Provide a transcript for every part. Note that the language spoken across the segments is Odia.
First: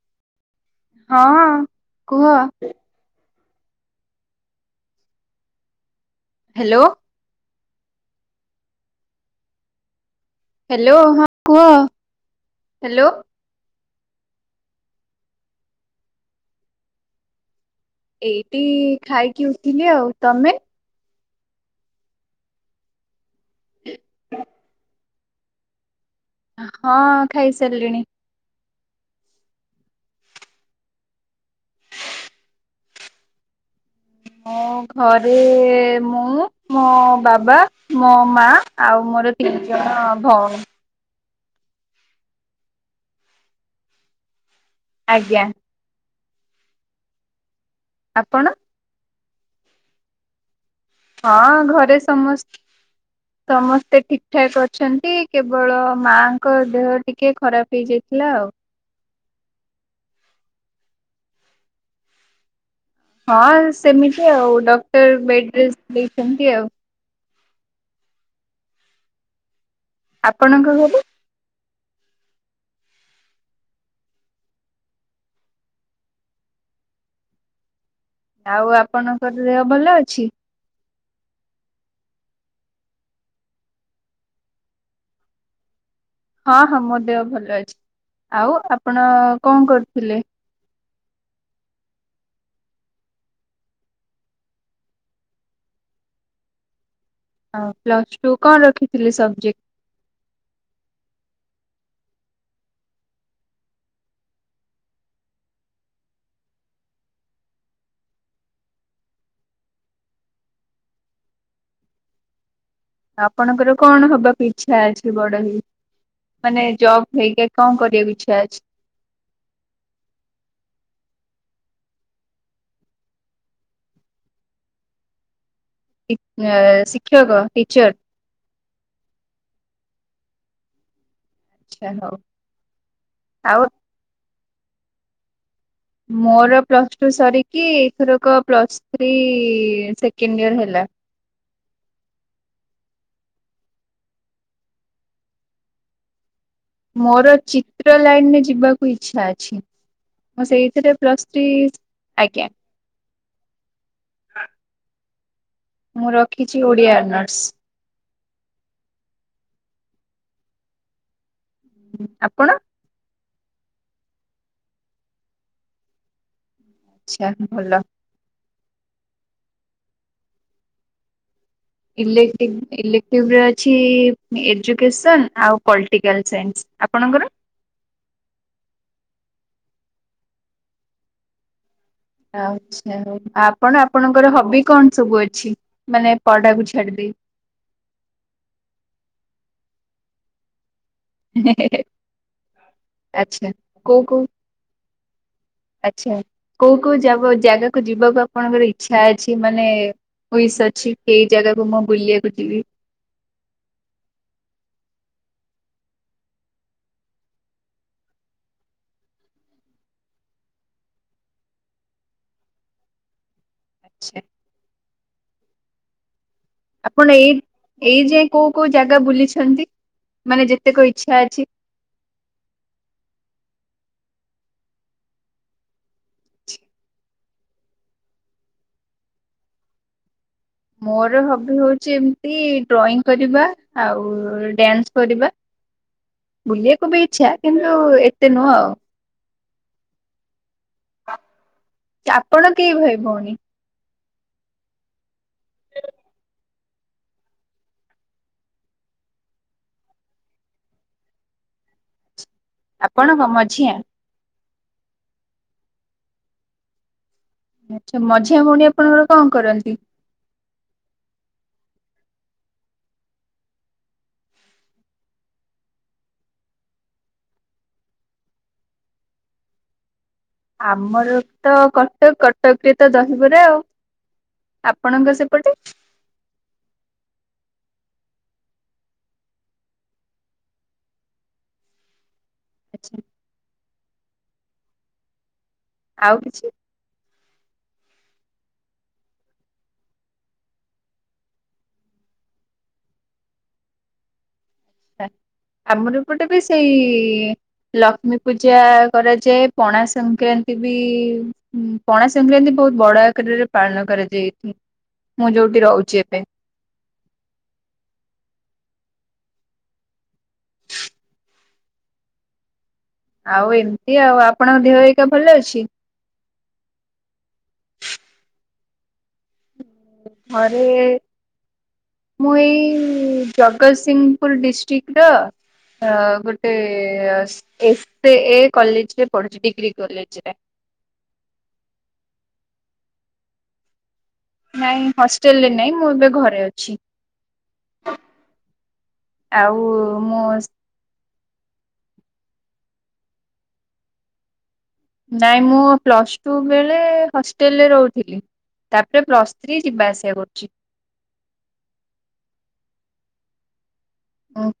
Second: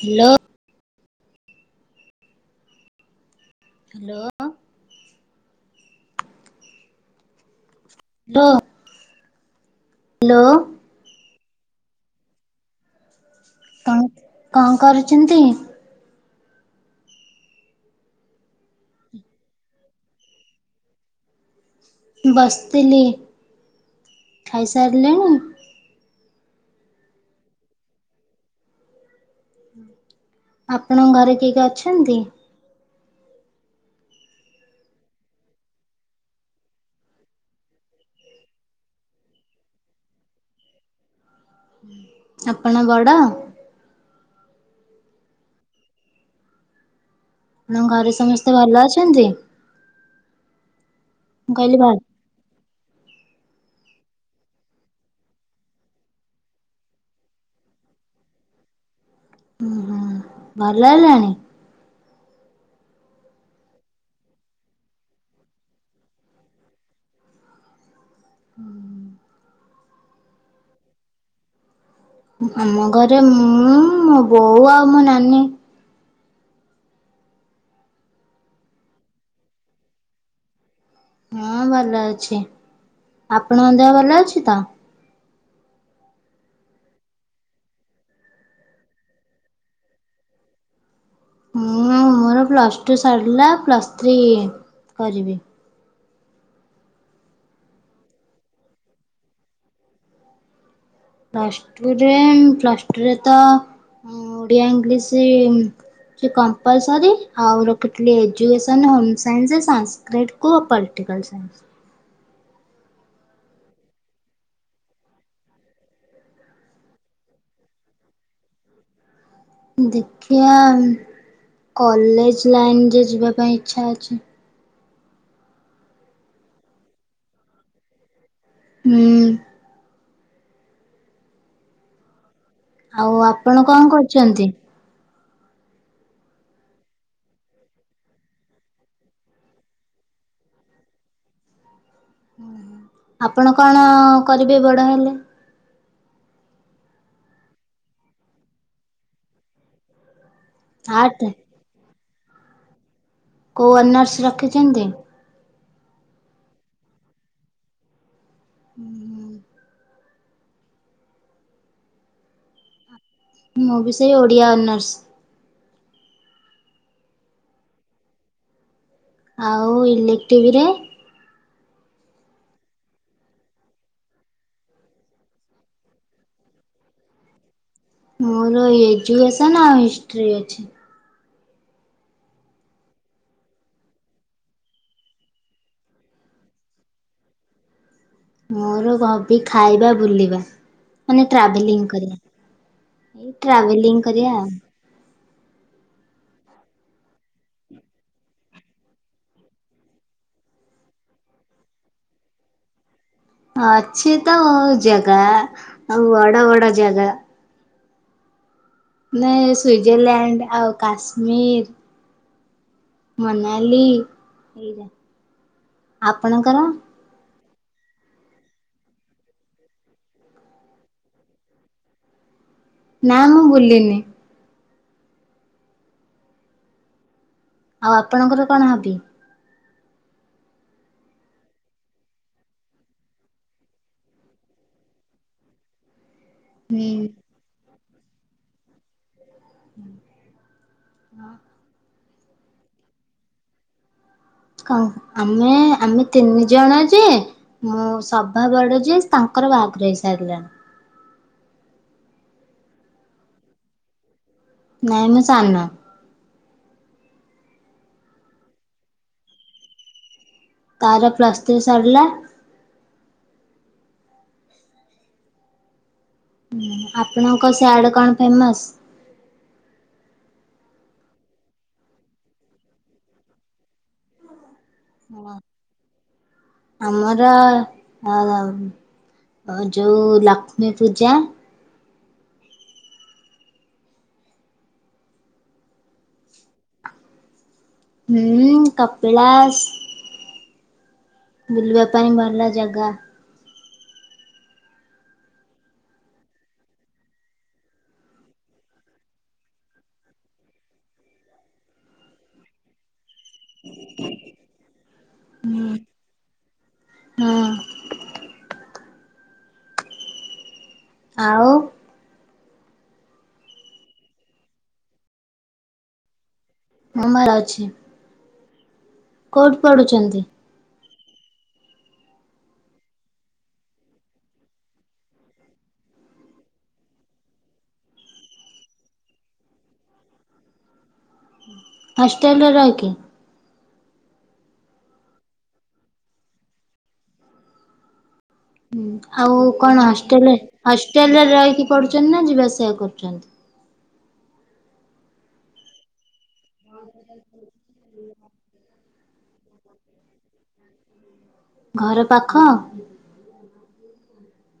ହ୍ୟାଲୋ। ହଁ କୁହ? ହ୍ୟାଲୋ। ହ୍ୟାଲୋ। [unintelligible] ହ୍ୟାଲୋ। ହ୍ୟାଲୋ ହଁ କୁହ ହ୍ୟାଲୋ। କଣ କଣ କରୁଛନ୍ତି? ଏଇଟି ଖାଇକି ଉଠଲି ଆଉ ତମେ? ବସିଥିଲି ଖାଇସାରିଲେଣି? ହଁ ଖାଇସାରିଲିଣି। ଆପଣଙ୍କ ଘରେ କିଏ କିଏ ଅଛନ୍ତି? ମୋ ଘରେ- ମୁଁ ମୋ ବାବା ମୋ ମା ଆଉ ମୋର ତିିନ୍ ଜଣ ଭଉଣୀ। [inaudible] ଆପଣ ବଡ? ଆଜ୍ଞା। ନ ଘରେ ଆପଣ ସମସ୍ତେ ଭଲ ଅଛନ୍ତି? ମୁଁ ହଁ କହିଲି ଭଲ ଘରେ ସମସ୍ତ [inaudible] ସମସ୍ତେ ଠିକ ଠାକ୍ ଅଛନ୍ତି କେବଳ ମାଙ୍କ ଦେହ ଟିକେ ଖରାପ ହେଇଯାଇଥିଲା ଆଉ। ଉ ହଁ ଭଲ ହେଲାଣି? ହଁ ସେମିତି ଆଉ ଡକ୍ଟର ବେଡ୍ ରେଷ୍ଟ୍ ଦେଇଛନ୍ତି ଆଉ। ହୁଁ। ଆପଣଙ୍କ ଘରେ? ଆମ ଘରେ ମୁଁ ମୋ ବୋଉ ଆଉ ମୋ ନାନୀ। ଆଉ ଆପଣଙ୍କର ଦେହ ଭଲ ଅଛି? ହଁ ଭଲ ଅଛି ଆପଣଙ୍କ ଦେହ ଭଲ ଅଛି ତ? ହଁ ହଁ ମୋ ଦେହ ଭଲ ଅଛି ଆଉ ଆପଣ କଣ କରୁଥିଲେ? ମୁଁ ମୋର ପ୍ଲସ୍ ଟୁ ସାରିଲା ପ୍ଲସ୍ ଥ୍ରୀ କରିବି। ଆଉ ପ୍ଲସ ଟୁ କଣ ରଖିଥିଲେ ସବଜେକ୍ଟ। ପ୍ଲସ ଟୁରେ ପ୍ଲସ ଟୁରେ ତ ଓଡିଆ ଇଂଲିଶ ସେ କମ୍ପାଲସରି ଆଉ ରଖିଥିଲ ଏଜୁକେସନ ହୋମ ସାଇନ୍ସ ଆଉ ସ୍ସଂସ ଗେଟକୁ ପଲିଟିକାଲ ସାଇନ୍ସ ଆପଣଙ୍କର କଣ ହବାକୁ ଇଚ୍ଛା ଅଛି ବଡ ହେଇ? ମାନେ ଜବ୍ ହେଇକା କଣ କରିବାକୁ ଇଛା ଅଛି? ଦେଖିବା କଲେଜ ଲାଇନରେ ଯିବା ପାଇଁ ଇଚ୍ଛା ଅଛି। ଉଁ ଶିକ୍ଷକ ଟିଚର। ହୁଁ। ଆଚ୍ଛା ହଉ ଆଉ ଆପଣ କଣ କରୁଛନ୍ତି? ମୋର ପ୍ଲସ୍ ଟୁ ସରିକି ଏଥରକ ପ୍ଲସ୍ ଥ୍ରୀ ସେକେଣ୍ଡ ଇଅର ହେଲା ଆପଣ କଣ କରିବେ ବଡ଼ ହେଲେ? ମୋର ଚିତ୍ର ଲାଇନରେ ଯିବାକୁ ଇଚ୍ଛା ଅଛି ମୁଁ ସେଇଥିରେ ଆର୍ଟ ପ୍ଲସ୍ ଥ୍ରୀ ଆଜ୍ଞା। କୋଉ ଅନର୍ସ ରଖିଛନ୍ତି? ମୁଁ ରଖିଛି ଓଡ଼ିଆ ଅନର୍ସ ହୁଁ। ଆପଣ? ମୁଁ ବି ସେଇ ଓଡିଆ ଅନର୍ସ। ଆଚ୍ଛା ଭଲ। ଆଉ ଇଲେକ୍ଟ୍ରିଭିରେ ଇଲେକଟିବ୍ ଇଲେକ୍ଟିଭ୍ରରେ ଅଛି ଏଜୁକେସନ୍ ଆଉ ପଲିଟିକାଲ ସାଇନ୍ସ ଆପଣଙ୍କର? ମୋର ଏଜୁକସନ ଆଉ ହିଷ୍ଟ୍ରି ଅଛି। ଆଛା ଆପଣ ଆପଣଙ୍କର ହବି କଣ ସବୁ ଅଛି ମାନେ ପଢାକୁ ଛାଡିଦେଇ? ମୋର ହବି ଖାଇବା ବୁଲିବା। ମାନେ ଟ୍ରାଭେଲିଂ କରିବା ଏଇ ଆଚ୍ଛା କୋଉ ଟ୍ରାଭେଲିଂ କୋଉ କରିବା। ଆଚ୍ଛା କୋଉ କୋଉ ଯ ଜାଗାକୁ ଯିବାକୁ ଆପଣଙ୍କର ଇଚ୍ଛା ଅଛି ମାନେ ଉଇସ୍ ଅଛି ସେଇ ଜାଗାକୁ ମୁଁ ବୁଲିବାକୁ ଯିବି? ଅଛି ତ ଉ ଜାଗା ଆଉ ବଡ ବଡ ଜାଗା ମାନେ ସୁଇଜରଲ୍ୟାଣ୍ଡ ଆଉ କାଶ୍ମୀର ମନାଲି ଆଚ୍ଛା ଆପଣଙ୍କର? ଆପଣ ଏଇ ଏଇ ଯାଏ କୋଉ କୋଉ ଜାଗା ବୁଲିଛନ୍ତି ମାନେ ଯେତେକ ଇଚ୍ଛା ଅଛି? ନା ମୁଁ ବୁଲିିନି। ଆଉ ଆପଣଙ୍କର କଣ ହବି? ମୋର ହବି ହଉଛି ଏମିତି ଡ୍ରଇଂ କରିବା ଆଉ ଡ୍ୟାନ୍ସ କରିବା। ହ [unintelligible] ବୁଲିବାକୁ ବି ଇଚ୍ଛା କିନ୍ତୁ ଏତେ ନୁହଁ ଆଉ ହଁ। ଆପଣ କେଇ ଭାଇ ଭଉଣୀ? ହଉ ଆମେ ଆମେ ତିନି ଜଣ ଯେ ମୁଁ ସଭା ବଡ ଯିଏ ତାଙ୍କର ବାହାଘର ହେଇ ସାରିଲାଣି ଆପଣ କଁ ମଝିଆ ନାଇଁ ମୁଁ ସାନ ସେ ମଝିଆ ଭଉଣୀ ଆପଣଙ୍କର କଣ କରନ୍ତି? ତାର ପ୍ଲସ ଥ୍ରି ସରିଲା। ଆପଣଙ୍କ ସିଆଡ କଣ ଫେମସ ଆମର ତ କଟକ କଟକରେ ତ ଦହିବରା ଆଉ ଆପଣଙ୍କ ସେପଟେ ଆମର ଯୋଉ ଲକ୍ଷ୍ମୀ ପୂଜା ଆଛା [unintelligible] ଆଉ କିଛି ହୁଁ କପିଳାସ ବୁଲିବା ପାଇଁ ଭଲ ଜାଗା ଆଛା ଆମର ଏପଟେ ବି ସେଇ ଲକ୍ଷ୍ମୀ ପୂଜା କରାଯାଏ ପଣା ସଂକ୍ରାନ୍ତି ବି ପଣା ସଂକ୍ରାନ୍ତି ବହୁତ ବଡ ଆକାରରେ ପାଳନ କରାଯାଏ ମୁଁ ଯୋଉଠି ରହୁଛି ଏବେ ହଁ ଆଉ? ଆଉ ଏମିତି ଆଉ ଆପଣଙ୍କ ଦେହ ଏଇକା ଭଲ ଅଛି। ମୁଁ ଭଲ ଅଛି କୋଉଠି ପଢୁଛନ୍ତି? ଘରେ ମୁଁ ଏଇ ଜଗତସିଂହପୁର ଡିଷ୍ଟ୍ରିକ୍ଟ ର ଅ ଗୋଟେ ଏ ଏ କଲେଜରେ ପଢୁଛି ଡିଗ୍ରୀ କଲେଜରେ। ହାଷ୍ଟେଲ୍ ରେ ରହିକି। ନାଇଁ ହଷ୍ଟେଲରେ ନାଇଁ ମୁଁ ଏବେ ଘରେ ଅଛି। ଆଉ କଣ ମୁଁ ହଷ୍ଟେଲରେ ହଷ୍ଟେଲରେ ରହିକି ପଡୁଛନ୍ତି ନା ଯିବା ଆସିବା କରୁଛନ୍ତି। ନାଇଁ ମୁଁ ପ୍ଲସ୍ ଟୁ ବେଳେ ହଷ୍ଟେଲରେ ରହୁଥିଲି। ତାପରେ ପ୍ଲସ୍ ଥ୍ରି ଯିବା ଆସିବା କରୁଛି। ଘର ପାଖ।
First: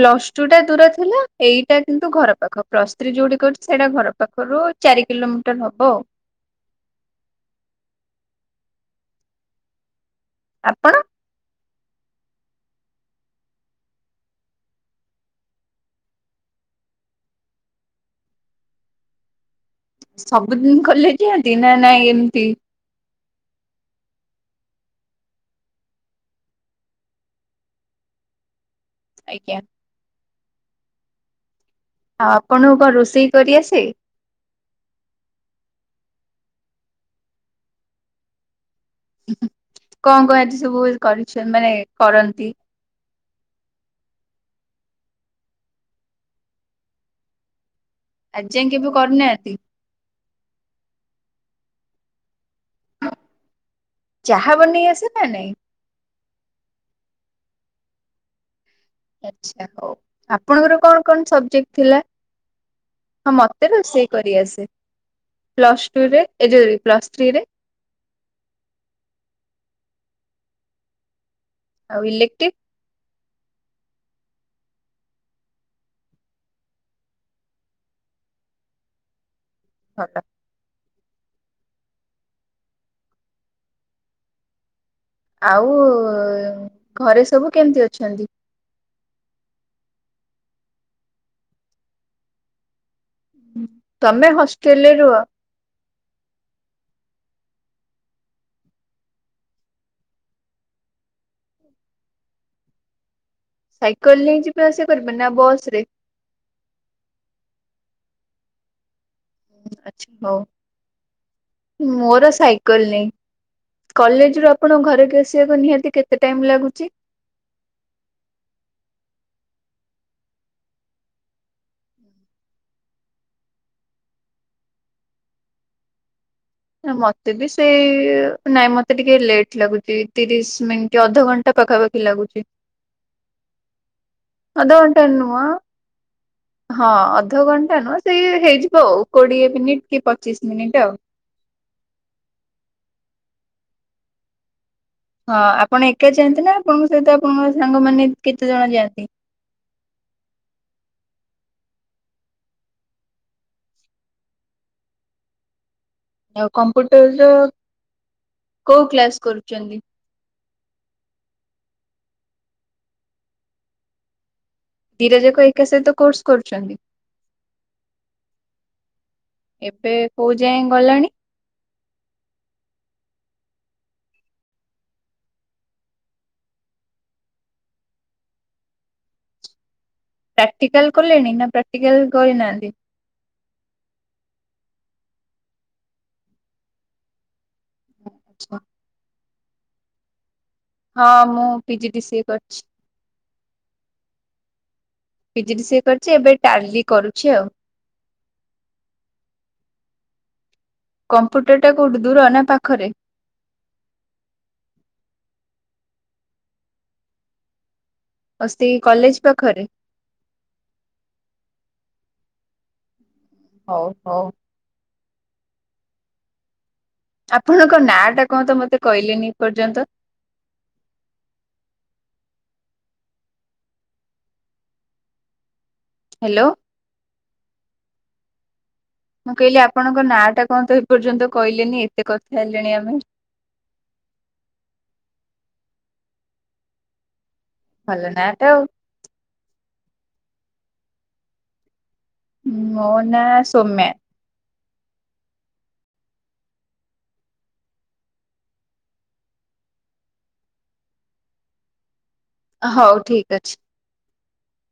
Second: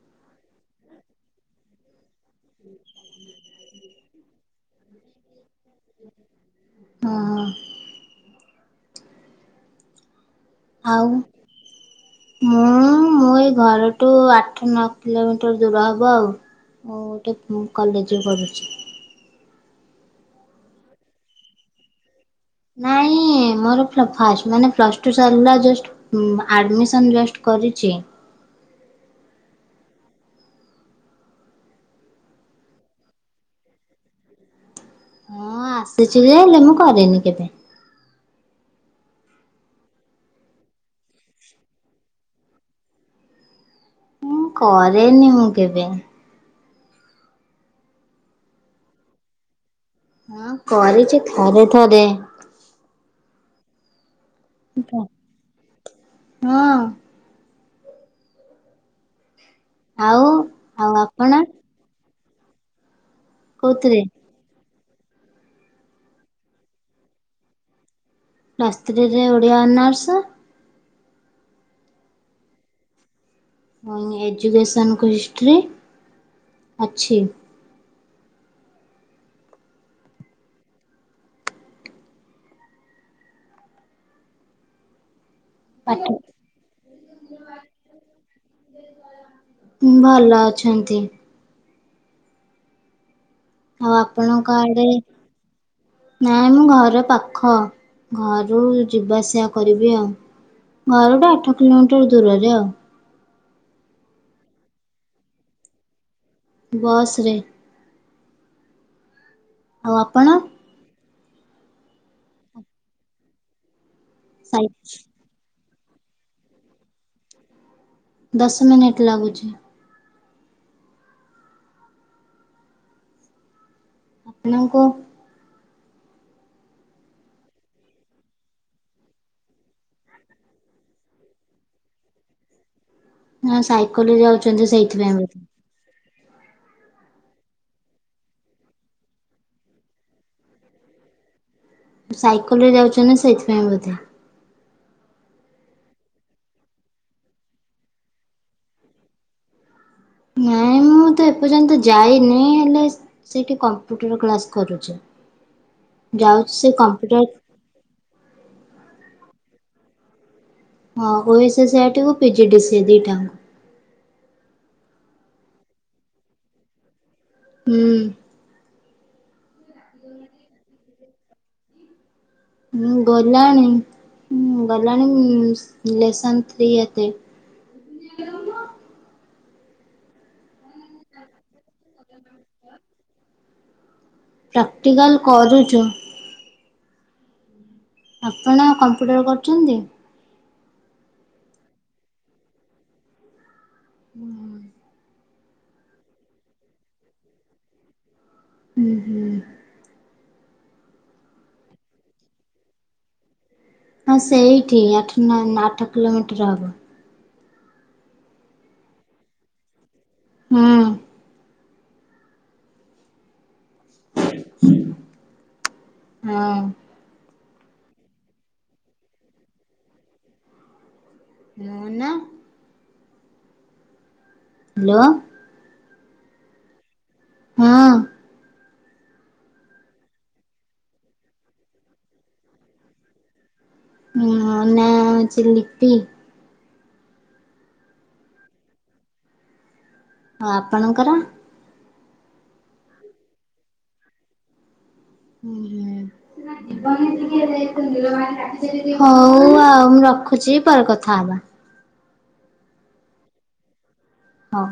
ପ୍ଲସ ଟୁ ଟା ଦୂର ଥିଲା ଏଇଟା କିନ୍ତୁ ଘର ପାଖ ପ୍ଲସ ଥ୍ରୀ ଯୋଉଠି କରୁଛି ସେଇଟା ଘର ପାଖ। ପାଖରୁ ଚାରି କିଲୋମିଟର ହବ ଆଉ। ଓହ। ଆପଣ? ଆଉ? ମୁଁ ମୋ ଏଇ ଘରଠୁ ଆଠ ନଅ କିଲୋମିଟର ଦୂର ହେବ ଆଉ। ମୁଁ ଗୋଟେ କଲେଜରେ ପଢ଼ୁଛି। ସବୁଦିନ କଲେଯ ଯାଅଟି ନା ନାଇଁ ଏମିତି। ନାଇଁ ମୋର ଫାଷ୍ଟ ମାନେ ପ୍ଲସ ଟୁ ସରିଲା ଜଷ୍ଟ। ଆଡମିସନ ଜଷ୍ଟ କରିଛି। ଆଜ୍ଞା ଆଉ ଆପଣଙ୍କୁ କଣ ରୋଷେଇ କରି ଆସେ? ହଁ ଆସିଛି ଯେ ହେଲେ ମୁଁ କରିନି କେବେ। କଣ କଣ ଏଠି ସବୁ କରିଛ ମାନେ କରନ୍ତି। ମୁଁ କରେନି ମୁଁ କେବେ। ଆଜି ଯାଏ କେବେ କରିନାହାନ୍ତି। ହଁ କରିଛି ଥରେ ଥରେ। ଚାହା ବନେଇ ଆସେ ନା ନାଇଁ। ହଁ ଆଛା ହଉ ଆଉ ଆପଣଙ୍କର ଆଉ କଣ କଣ ଆପଣ ସବଜେକ୍ଟ ଥିଲା? ହଁ ମତେ କୋଉଥିରେ? ରୋଷେଇ କରିଆସେ ପ୍ଲସ ଟୁରେ ଏ ଯ ପ୍ଲସ୍ ଥ୍ରୀରେ କ୍ଲାସ୍ ଥ୍ରୀରେ ଓଡ଼ିଆ ଅନର୍ସ। ଆଉ ଇଲେକ୍ଟିଭ? ମୁ ଏଜୁକେସନ୍ କୁ ହିଷ୍ଟ୍ରି ଅଛି। ହ। ଆଉ ପାଠ ଘରେ ସବୁ କେମିତି ଅଛନ୍ତି? ଭଲ ଅଛନ୍ତି। ଆଉ ତମେ ଆପଣଙ୍କ ଆଡ଼େ ହଷ୍ଟେଲରେ ରୁହ ନାଇଁ ମୁଁ ଘର ପାଖ ଘରୁ ଯିବା ଆସିବା କରିବି ଆଉ। ଘରକୁ ଆଠ କିଲୋମିଟର ଦୂରରେ ଆଉ ସାଇକେଲ ନେଇ ଯିବେ ଆସିଵା କରିବେ ନା ବସରେ? ବସ୍ ରେ ଆଉ ଆଚ୍ଛା ଆପଣ? ହଉ ମୋର ସାଇକଲ ନାହିଁ। କଲେଜ ରୁ ସାଇ ଆପଣ ଘରକୁ ଆସିବାକୁ ନିହାତି କେତେ ଟାଇମ ଲାଗୁଛି? ଦଶ ମିନିଟ୍ ଲାଗୁଛି। ଆପଣଙ୍କୁ ନା ମତେ ବି ସେଇ ନାଇଁ ମତେ ଟିକେ ଲେଟ୍ ଲାଗୁଛି ତିରିଶ ମିନିଟ୍ ଅଧଘଣ୍ଟା ପାଖାପାଖି ଲାଗୁଛି। ନା ସାଇକେଲରେ ଯାଉଛନ୍ତି ଅଧଘଣ୍ଟା ସେଇଥିପାଇଁ ନୁହଁ ବୋଲି ହଁ ଅଧଘଣ୍ଟା ନୁହଁ ସେଇ ହେଇଯିବ ଆଉ କୋଡିଏ ମିନିଟ କି ପଚିଶ ମିନିଟ ଆଉ। ସାଇକେଲ ରେ ଯାଉଛନ୍ତି ନା ସେଇଥିପାଇଁ ବୋଧେ। ହଁ ଆପଣ ଏକା ଯାଆନ୍ତି ନା ଆପଣଙ୍କ ସହିତ ଆପଣଙ୍କ ସାଙ୍ଗମାନେ କେତେ ଜଣ ଯାଆନ୍ତି? ନାଇଁ ମୁଁ ତ ଏପର୍ଯ୍ୟନ୍ତ ଯାଇନି ହେଲେ ସେଠି କମ୍ପୁଟର କ୍ଲାସ କରୁଛି। ଆଉ ଯାଉଛି ସେ କମ୍ପ୍ୟୁଟର ର କୋଉ କ୍ଲାସ କରୁଛନ୍ତି? ହଁ ଓସେ ସିଆଟକୁ P G D C A ଦିଟା ହାଙ୍କ। ଦିଟା ଜାକ ଏକା ସହିତ କୋର୍ସ କରୁଛନ୍ତି? ହୁଁ। ଏବେ କୋଉ ଯାଏ ଗଲାଣି? ହୁଁ ଗଲାଣି ଉଁ ଗଲାଣି ଲେସନ ଥ୍ରୀ ହାତେ। ପ୍ରାକ୍ଟିକାଲ କଲେଣି ନା ପ୍ରାକ୍ଟିକାଲ କରିନାହାନ୍ତି? ପ୍ରାକ୍ଟିକାଲ କରୁଛୁ। ଆପଣ କମ୍ପ୍ୟୁଟର କରୁଛନ୍ତି? ହଁ, ମୁଁ P G D C A କରିଛି। ହୁଁ। P G D C A କରିଛି ଏବେ ଟାଲି କରୁଛି ଆଉ। ଉଁ ହୁଁ। କମ୍ପ୍ୟୁଟର ଟା କୋଉଠି ଦୂର ନା ପାଖରେ? ହଁ ସେଇଠି ଆଠ ନଅ ଆଠ କିଲୋମିଟର ହବ। ଓ ସେଇ କଲେଜ ପାଖରେ। ହୁଁ। ହଉ ହଉ। ହଁ। ଆପଣଙ୍କ ନାଁ ଟା କଣ ତ ମତେ କହିଲେନି ଏ ପର୍ଯ୍ୟନ୍ତ? ମୋ ନା ହ୍ୟାଲୋ। ହ୍ୟାଲୋ। ହଁ। ମୁଁ କହିଲି ଆପଣଙ୍କ ନାଁ ଟା କଣ ତ ଏ ପର୍ଯ୍ୟନ୍ତ କହିଲେନି ଏତେ କଥା ହେଲେଣି ଆମେ? ମୋ ନାଁ ହଉଛି ଲିପି। ଭଲ ନାଁ ଟା ଆଉ। ଆଉ ଆପଣଙ୍କର? ମୋ ନା ସୌମ୍ୟା। ଉହୁଁ ହଉ ଆଉ ମୁଁ ରଖୁଛି ପରେ କଥା ହବା। ହଉ ଠିକ୍ ଅଛି। ହଁ।